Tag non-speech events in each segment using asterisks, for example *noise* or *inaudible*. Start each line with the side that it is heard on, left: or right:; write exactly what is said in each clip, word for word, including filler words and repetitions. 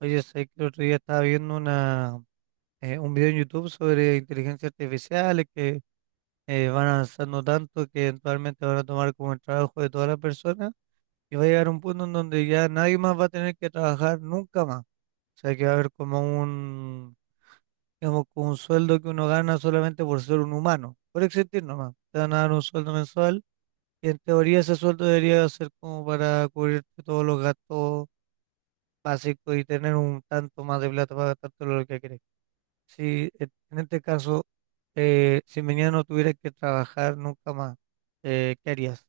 right: Oye, sé que el otro día estaba viendo una, eh, un video en YouTube sobre inteligencia artificial que eh, van avanzando tanto que eventualmente van a tomar como el trabajo de todas las personas y va a llegar un punto en donde ya nadie más va a tener que trabajar nunca más. O sea, que va a haber como un, digamos, como un sueldo que uno gana solamente por ser un humano, por existir nomás. Te van a dar un sueldo mensual y en teoría ese sueldo debería ser como para cubrirte todos los gastos básicos y tener un tanto más de plata para gastarte lo que querés. si eh, en este caso, eh, si mañana no tuvieras que trabajar nunca más, eh, ¿qué harías?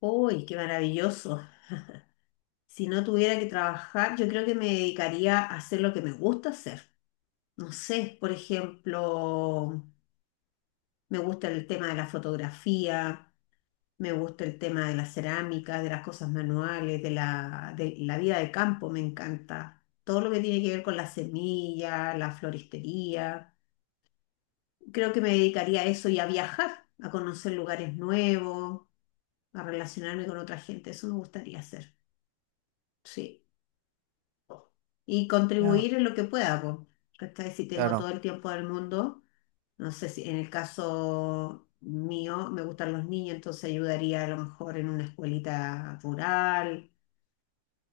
left: Uy, qué maravilloso. Si no tuviera que trabajar, yo creo que me dedicaría a hacer lo que me gusta hacer. No sé, por ejemplo, me gusta el tema de la fotografía, me gusta el tema de las cerámicas, de las cosas manuales, de la, de la vida de campo, me encanta. Todo lo que tiene que ver con la semilla, la floristería. Creo que me dedicaría a eso y a viajar, a conocer lugares nuevos, a relacionarme con otra gente. Eso me gustaría hacer. Sí. Y
right: Ya,
left: contribuir en lo que pueda, po, ¿cachai? Si tengo
right: claro,
left: todo el tiempo del mundo, no sé, si en el caso mío me gustan los niños, entonces ayudaría a lo mejor en una escuelita rural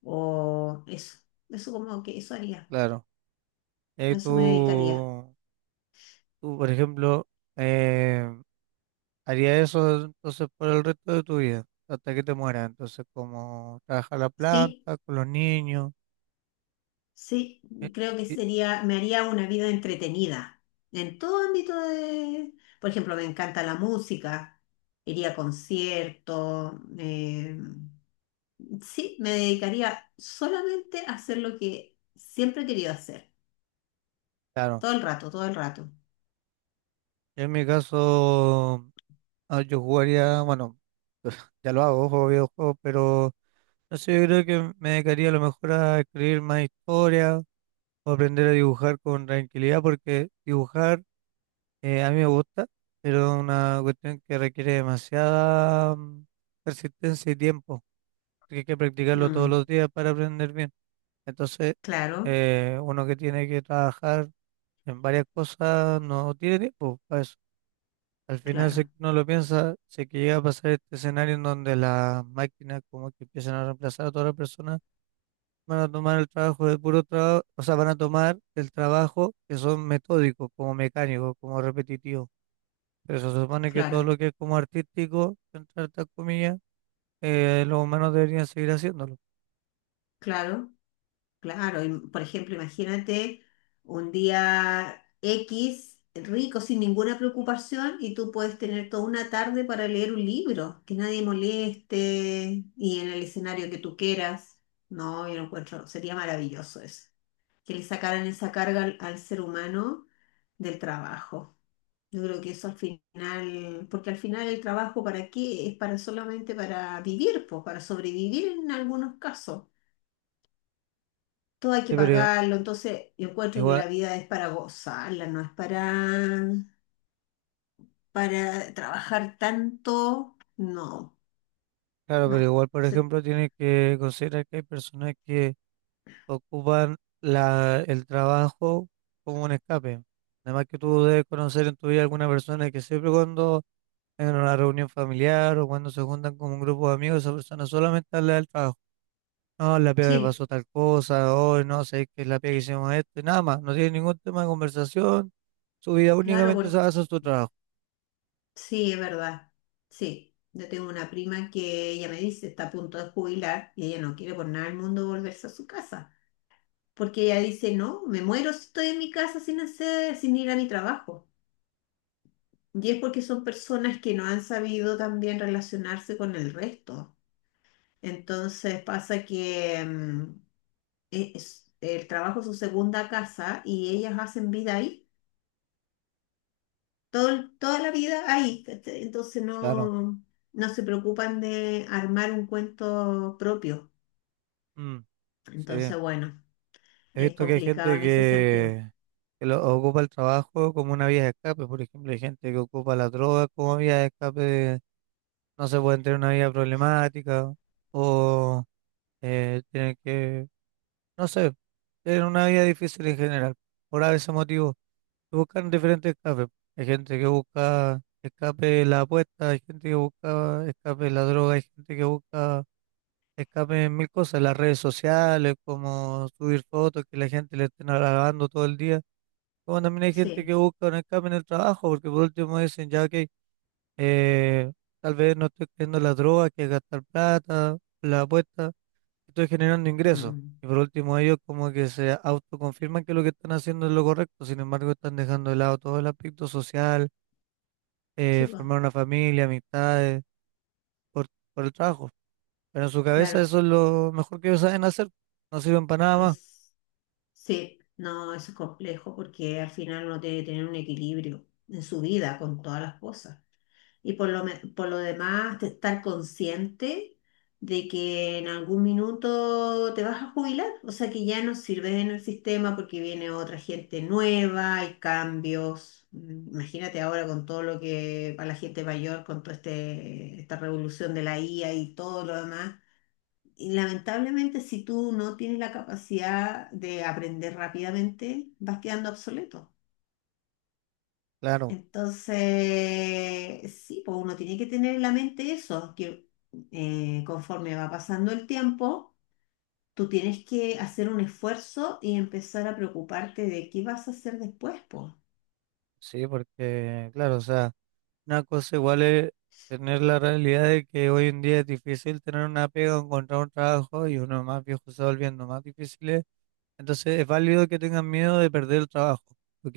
left: o eso, eso como que eso haría,
right: claro. Eh,
left: a eso me dedicaría.
right: tú, tú, por ejemplo, eh, harías eso entonces por el resto de tu vida, hasta que te mueras. Entonces, como trabajar la
left: Sí,
right: planta, con los niños,
left: sí,
right: eh, eh,
left: creo que
right: eh,
left: sería, me haría una vida entretenida en todo ámbito de, por ejemplo, me encanta la música, iría a conciertos, eh, sí, me dedicaría solamente a hacer lo que siempre he querido hacer,
right: claro.
left: todo el rato, todo el rato.
right: Yo en mi caso, ah, yo jugaría, bueno, *laughs* ya lo hago, juego videojuegos, pero no sé, yo creo que me dedicaría a lo mejor a escribir más historias o aprender a dibujar con tranquilidad, porque dibujar eh, a mí me gusta, pero es una cuestión que requiere demasiada mm, persistencia y tiempo, que hay que practicarlo todos
left: Mm,
right: los días para aprender bien. Entonces,
left: claro,
right: eh, uno que tiene que trabajar en varias cosas no tiene tiempo para eso. Al final, si
left: claro,
right: uno lo piensa, si es que llega a pasar este escenario en donde las máquinas como que empiezan a reemplazar a todas las personas, van a tomar el trabajo de puro trabajo, o sea, van a tomar el trabajo que son metódicos, como mecánicos, como repetitivos. Pero se supone que todo
left: claro,
right: lo que es como artístico, entre hartas comillas, eh, los humanos deberían seguir haciéndolo.
left: claro, claro. Y, por ejemplo, imagínate un día equis rico, sin ninguna preocupación, y tú puedes tener toda una tarde para leer un libro, que nadie moleste y en el escenario que tú quieras. No, yo lo encuentro, sería maravilloso eso, que le sacaran esa carga al al ser humano del trabajo. Yo creo que eso al final, porque al final el trabajo para qué es, para solamente para vivir, pues, para sobrevivir en algunos casos. Todo hay que
right: Sí, pero
left: pagarlo, entonces yo encuentro que
right: igual,
left: la vida es para gozarla, no es para, para trabajar tanto. No,
right: claro, pero
left: no.
right: igual, por
left: Se-
right: ejemplo, tienes que considerar que hay personas que ocupan la, el trabajo como un escape. Además que tú debes conocer en tu vida alguna persona que siempre cuando en una reunión familiar o cuando se juntan con un grupo de amigos, esa persona solamente habla del trabajo. No, la pega me
left: Sí,
right: pasó tal cosa, hoy no sé qué es la pega que hicimos esto, y nada más, no tiene ningún tema de conversación, su vida
left: claro,
right: únicamente se
left: por,
right: basa en su trabajo,
left: sí, es verdad. Sí, yo tengo una prima que ella me dice, está a punto de jubilar y ella no quiere por nada del mundo volverse a su casa. Porque ella dice, no, me muero si estoy en mi casa sin hacer, sin ir a mi trabajo. Y es porque son personas que no han sabido también relacionarse con el resto. Entonces pasa que mm, e, es- el trabajo es su segunda casa y ellas hacen vida ahí, todo, el- toda la vida ahí. ¿Cachai? Entonces
right: claro.
left: no, no se preocupan de armar un cuento propio.
right: Mm, sí,
left: Entonces, bueno,
right: he
left: es
right: visto que hay
left: complicado
right: gente
left: en ese sentido.
right: que, que lo, ocupa el trabajo como una vía de escape. Por ejemplo, hay gente que ocupa la droga como vía de escape, de no se pueden tener una vida problemática, o eh, tienen que, no sé, tener una vida difícil en general, por ese motivo. Buscan diferentes escapes. Hay gente que busca escape de la apuesta, hay gente que busca escape de la droga, hay gente que busca escape en mil cosas, las redes sociales, como subir fotos que la gente le estén alabando todo el día. Como también hay gente
left: Sí.
right: que busca un escape en el trabajo, porque por último dicen, ya que eh, tal vez no estoy creyendo en la droga, que es gastar plata, la apuesta estoy generando ingresos.
left: Mm.
right: Y por último, ellos como que se autoconfirman que lo que están haciendo es lo correcto, sin embargo, están dejando de lado todo el aspecto social,
left: Sí,
right: eh,
left: pues,
right: formar una familia, amistades, por, por el trabajo. Pero en su cabeza
left: claro.
right: eso es lo mejor que ellos saben hacer, no sirven para nada más.
left: Es, sí, no, eso es complejo porque al final uno tiene que tener un equilibrio en su vida con todas las cosas. Y por lo, me- por lo demás, de estar consciente de que en algún minuto te vas a jubilar, o sea que ya no sirves en el sistema porque viene otra gente nueva, hay cambios. Mm. Imagínate ahora con todo lo que para la gente mayor, con toda este, esta revolución de la I A y todo lo demás, y lamentablemente, si tú no tienes la capacidad de aprender rápidamente, vas quedando obsoleto.
right: Claro,
left: Entonces, sí, pues uno tiene que tener en la mente eso, que eh, conforme va pasando el tiempo, tú tienes que hacer un esfuerzo y empezar a preocuparte de qué vas a hacer después, pues.
right: sí, porque, claro, o sea, una cosa igual es tener la realidad de que hoy en día es difícil tener una pega, o encontrar un trabajo y uno más viejo se va volviendo más difícil. Entonces es válido que tengan miedo de perder el trabajo. Ok,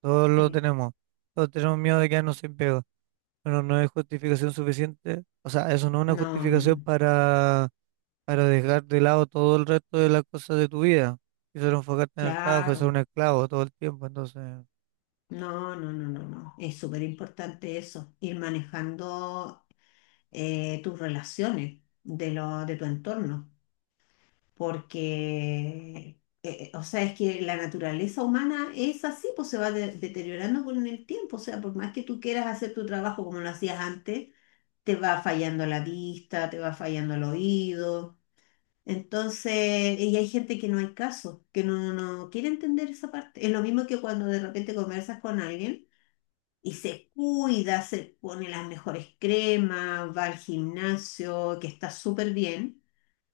right: todos lo
left: Sí.
right: tenemos. Todos tenemos miedo de quedarnos sin pega. Pero no es justificación suficiente. O sea, eso no es una
left: No,
right: justificación
left: mm,
right: para, para dejar de lado todo el resto de las cosas de tu vida. Y solo enfocarte en el trabajo, es ser un
left: claro.
right: esclavo todo el tiempo. Entonces,
left: No, no, no, no, no. Es súper importante eso, ir manejando eh, tus relaciones, de, lo, de tu entorno, porque, eh, o sea, es que la naturaleza humana es así, pues se va de- deteriorando con el tiempo, o sea, por más que tú quieras hacer tu trabajo como lo hacías antes, te va fallando la vista, te va fallando el oído. Entonces, y hay gente que no hay caso, que no, no no quiere entender esa parte. Es lo mismo que cuando de repente conversas con alguien y se cuida, se pone las mejores cremas, va al gimnasio, que está súper bien,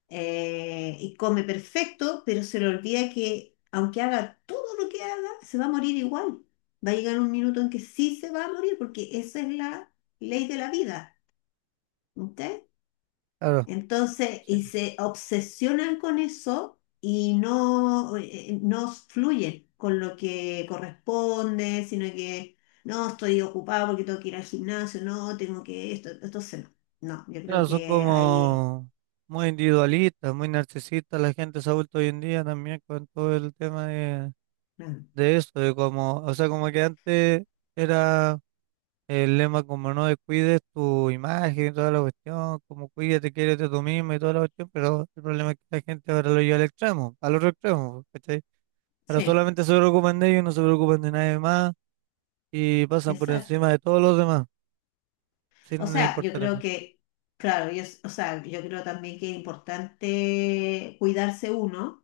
left: eh, y come perfecto, pero se le olvida que aunque haga todo lo que haga, se va a morir igual. Va a llegar un minuto en que sí se va a morir, porque esa es la ley de la vida. ¿Ok?
right: claro,
left: Entonces,
right: sí.
left: y se obsesionan con eso y no, eh, eh, no fluyen con lo que corresponde, sino que no, estoy ocupado porque tengo que ir al gimnasio, no, tengo que esto. Entonces, no, no, yo creo
right: Claro, son
left: que ahí,
right: como muy individualistas, muy narcisistas. La gente se ha vuelto hoy en día también con todo el tema de,
left: no.
right: de eso, de como, o sea, como que antes era el lema como no descuides tu imagen y toda la cuestión, como cuídate, quiérete tú mismo y toda la cuestión, pero el problema es que la gente ahora lo lleva al extremo, al otro extremo, ¿cachai? Ahora
left: Sí,
right: solamente se preocupan de ellos, no se preocupan de nadie más y pasan por
left: exacto.
right: encima de todos los demás,
left: O
right: sin
left: sea, yo
right: importar
left: creo
right: nada.
left: que, claro, yo, o sea, yo creo también que es importante cuidarse uno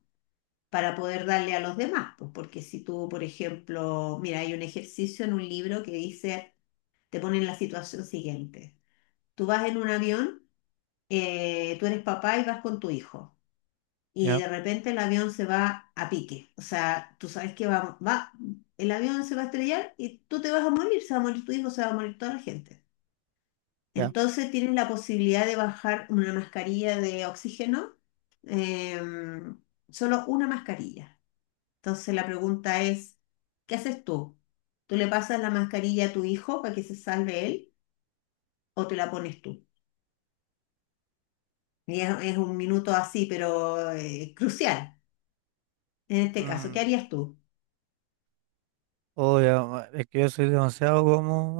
left: para poder darle a los demás, pues, porque si tú, por ejemplo, mira, hay un ejercicio en un libro que dice, te pone en la situación siguiente. Tú vas en un avión, eh, tú eres papá y vas con tu hijo, y
right: Ya,
left: de repente el avión se va a pique. O sea, tú sabes que va, va, el avión se va a estrellar y tú te vas a morir, se va a morir tu hijo, se va a morir toda la gente.
right: ya.
left: Entonces tienes la posibilidad de bajar una mascarilla de oxígeno, eh, solo una mascarilla. Entonces la pregunta es, ¿qué haces tú? ¿Tú le pasas la mascarilla a tu hijo para que se salve él o te la pones tú? Y es, es un minuto así, pero eh, crucial. En este caso,
right: Mm.
left: ¿qué harías tú?
right: Oh, ya, ma- es que yo soy demasiado como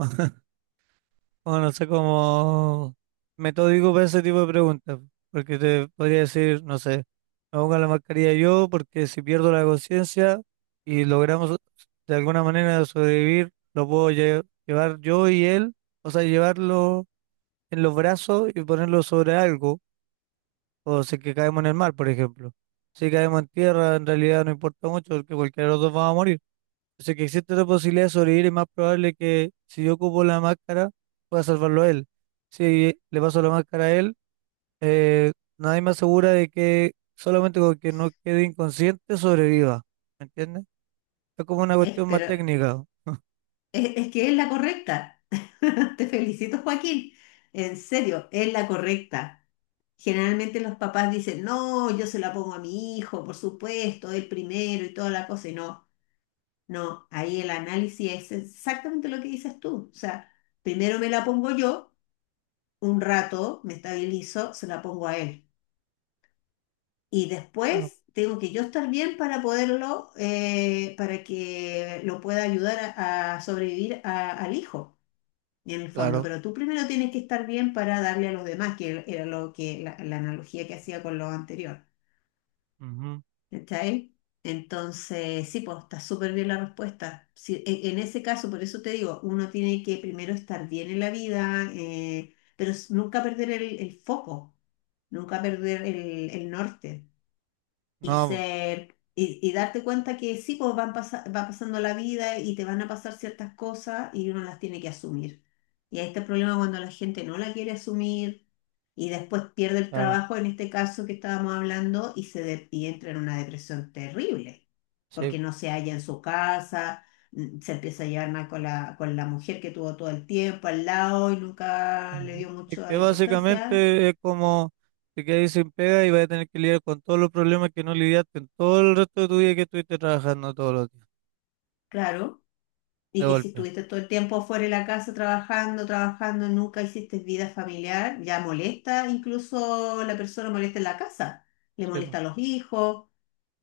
right: o no sé cómo metódico para ese tipo de preguntas, porque te podría decir, no sé, me pongo la mascarilla yo porque si pierdo la conciencia y logramos de alguna manera sobrevivir, lo puedo lle- llevar yo y él, o sea, llevarlo en los brazos y ponerlo sobre algo, o si es que caemos en el mar, por ejemplo. Si caemos en tierra, en realidad no importa mucho porque cualquiera de los dos va a morir. O que existe otra posibilidad de sobrevivir y más probable que si yo ocupo la máscara, pueda salvarlo a él. Si le paso la máscara a él, eh, nadie me asegura de que solamente con que no quede inconsciente sobreviva. ¿Me entiendes? Es como una
left: Es,
right: cuestión más
left: pero
right: técnica. *laughs*
left: es, es que es la correcta. *laughs* Te felicito, Joaquín. En serio, es la correcta. Generalmente los papás dicen, no, yo se la pongo a mi hijo, por supuesto, el primero y toda la cosa. Y no, no, ahí el análisis es exactamente lo que dices tú. O sea, primero me la pongo yo, un rato me estabilizo, se la pongo a él. Y
right: Claro.
left: después tengo que yo estar bien para poderlo, eh, para que lo pueda ayudar a, a sobrevivir a- al hijo, en el fondo.
right: Claro.
left: Pero tú primero tienes que estar bien para darle a los demás, que era lo que la, la analogía que hacía con lo anterior.
right: Ujú.
left: ¿Cachai? Entonces, sí, pues está súper bien la respuesta. Sí, en, en ese caso, por eso te digo, uno tiene que primero estar bien en la vida, eh, pero s- nunca perder el, el foco, nunca perder el el norte y
right: No,
left: ser y, y darte cuenta que sí, pues van pasa- va pasando la vida y te van a pasar ciertas cosas y uno las tiene que asumir. Y ahí está el problema cuando la gente no la quiere asumir y después pierde el
right: claro.
left: trabajo, en este caso que estábamos hablando, y, se de- y entra en una depresión terrible,
right: Sí.
left: porque no se halla en su casa, mm, se empieza a llevar mal con la, con la mujer que tuvo todo el tiempo al lado y nunca le
right: Ujú.
left: dio
right: Es que
left: mucha importancia,
right: básicamente es como te quedas ahí sin pega y vas a tener que lidiar con todos los problemas que no lidiaste en todo el resto de tu vida que estuviste trabajando todos los días,
left: claro.
right: de
left: Y que si
right: golpe.
left: estuviste todo el tiempo fuera de la casa trabajando, trabajando, nunca hiciste vida familiar, ya molesta, incluso la persona molesta en la casa, le
right: Sí, po.
left: molesta a los hijos,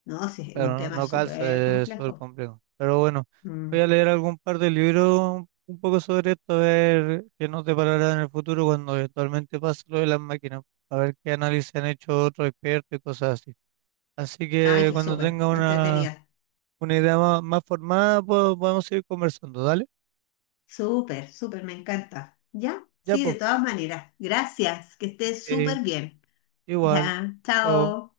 left: ¿no? Sí, es
right: Pero
left: un
right: no,
left: tema
right: no calza,
left: súper
right: es súper
left: complejo.
right: complejo. Pero bueno, voy a
left: Mm.
right: leer algún par de libros un poco sobre esto, a ver qué nos deparará en el futuro cuando eventualmente pase lo de las máquinas, a ver qué análisis han hecho otros expertos y cosas así. Así
left: Ay,
right: que
left: qué
right: cuando
left: súper,
right: tenga una,
left: entretenida.
right: una idea más, más formada, pues, podemos seguir conversando, ¿dale?
left: Súper, súper, me encanta. ¿Ya?
right: Ya,
left: Sí, de
right: pues,
left: todas maneras. Gracias, que estés
right: ok,
left: súper bien.
right: igual,
left: Ya,
right: chao.
left: chao.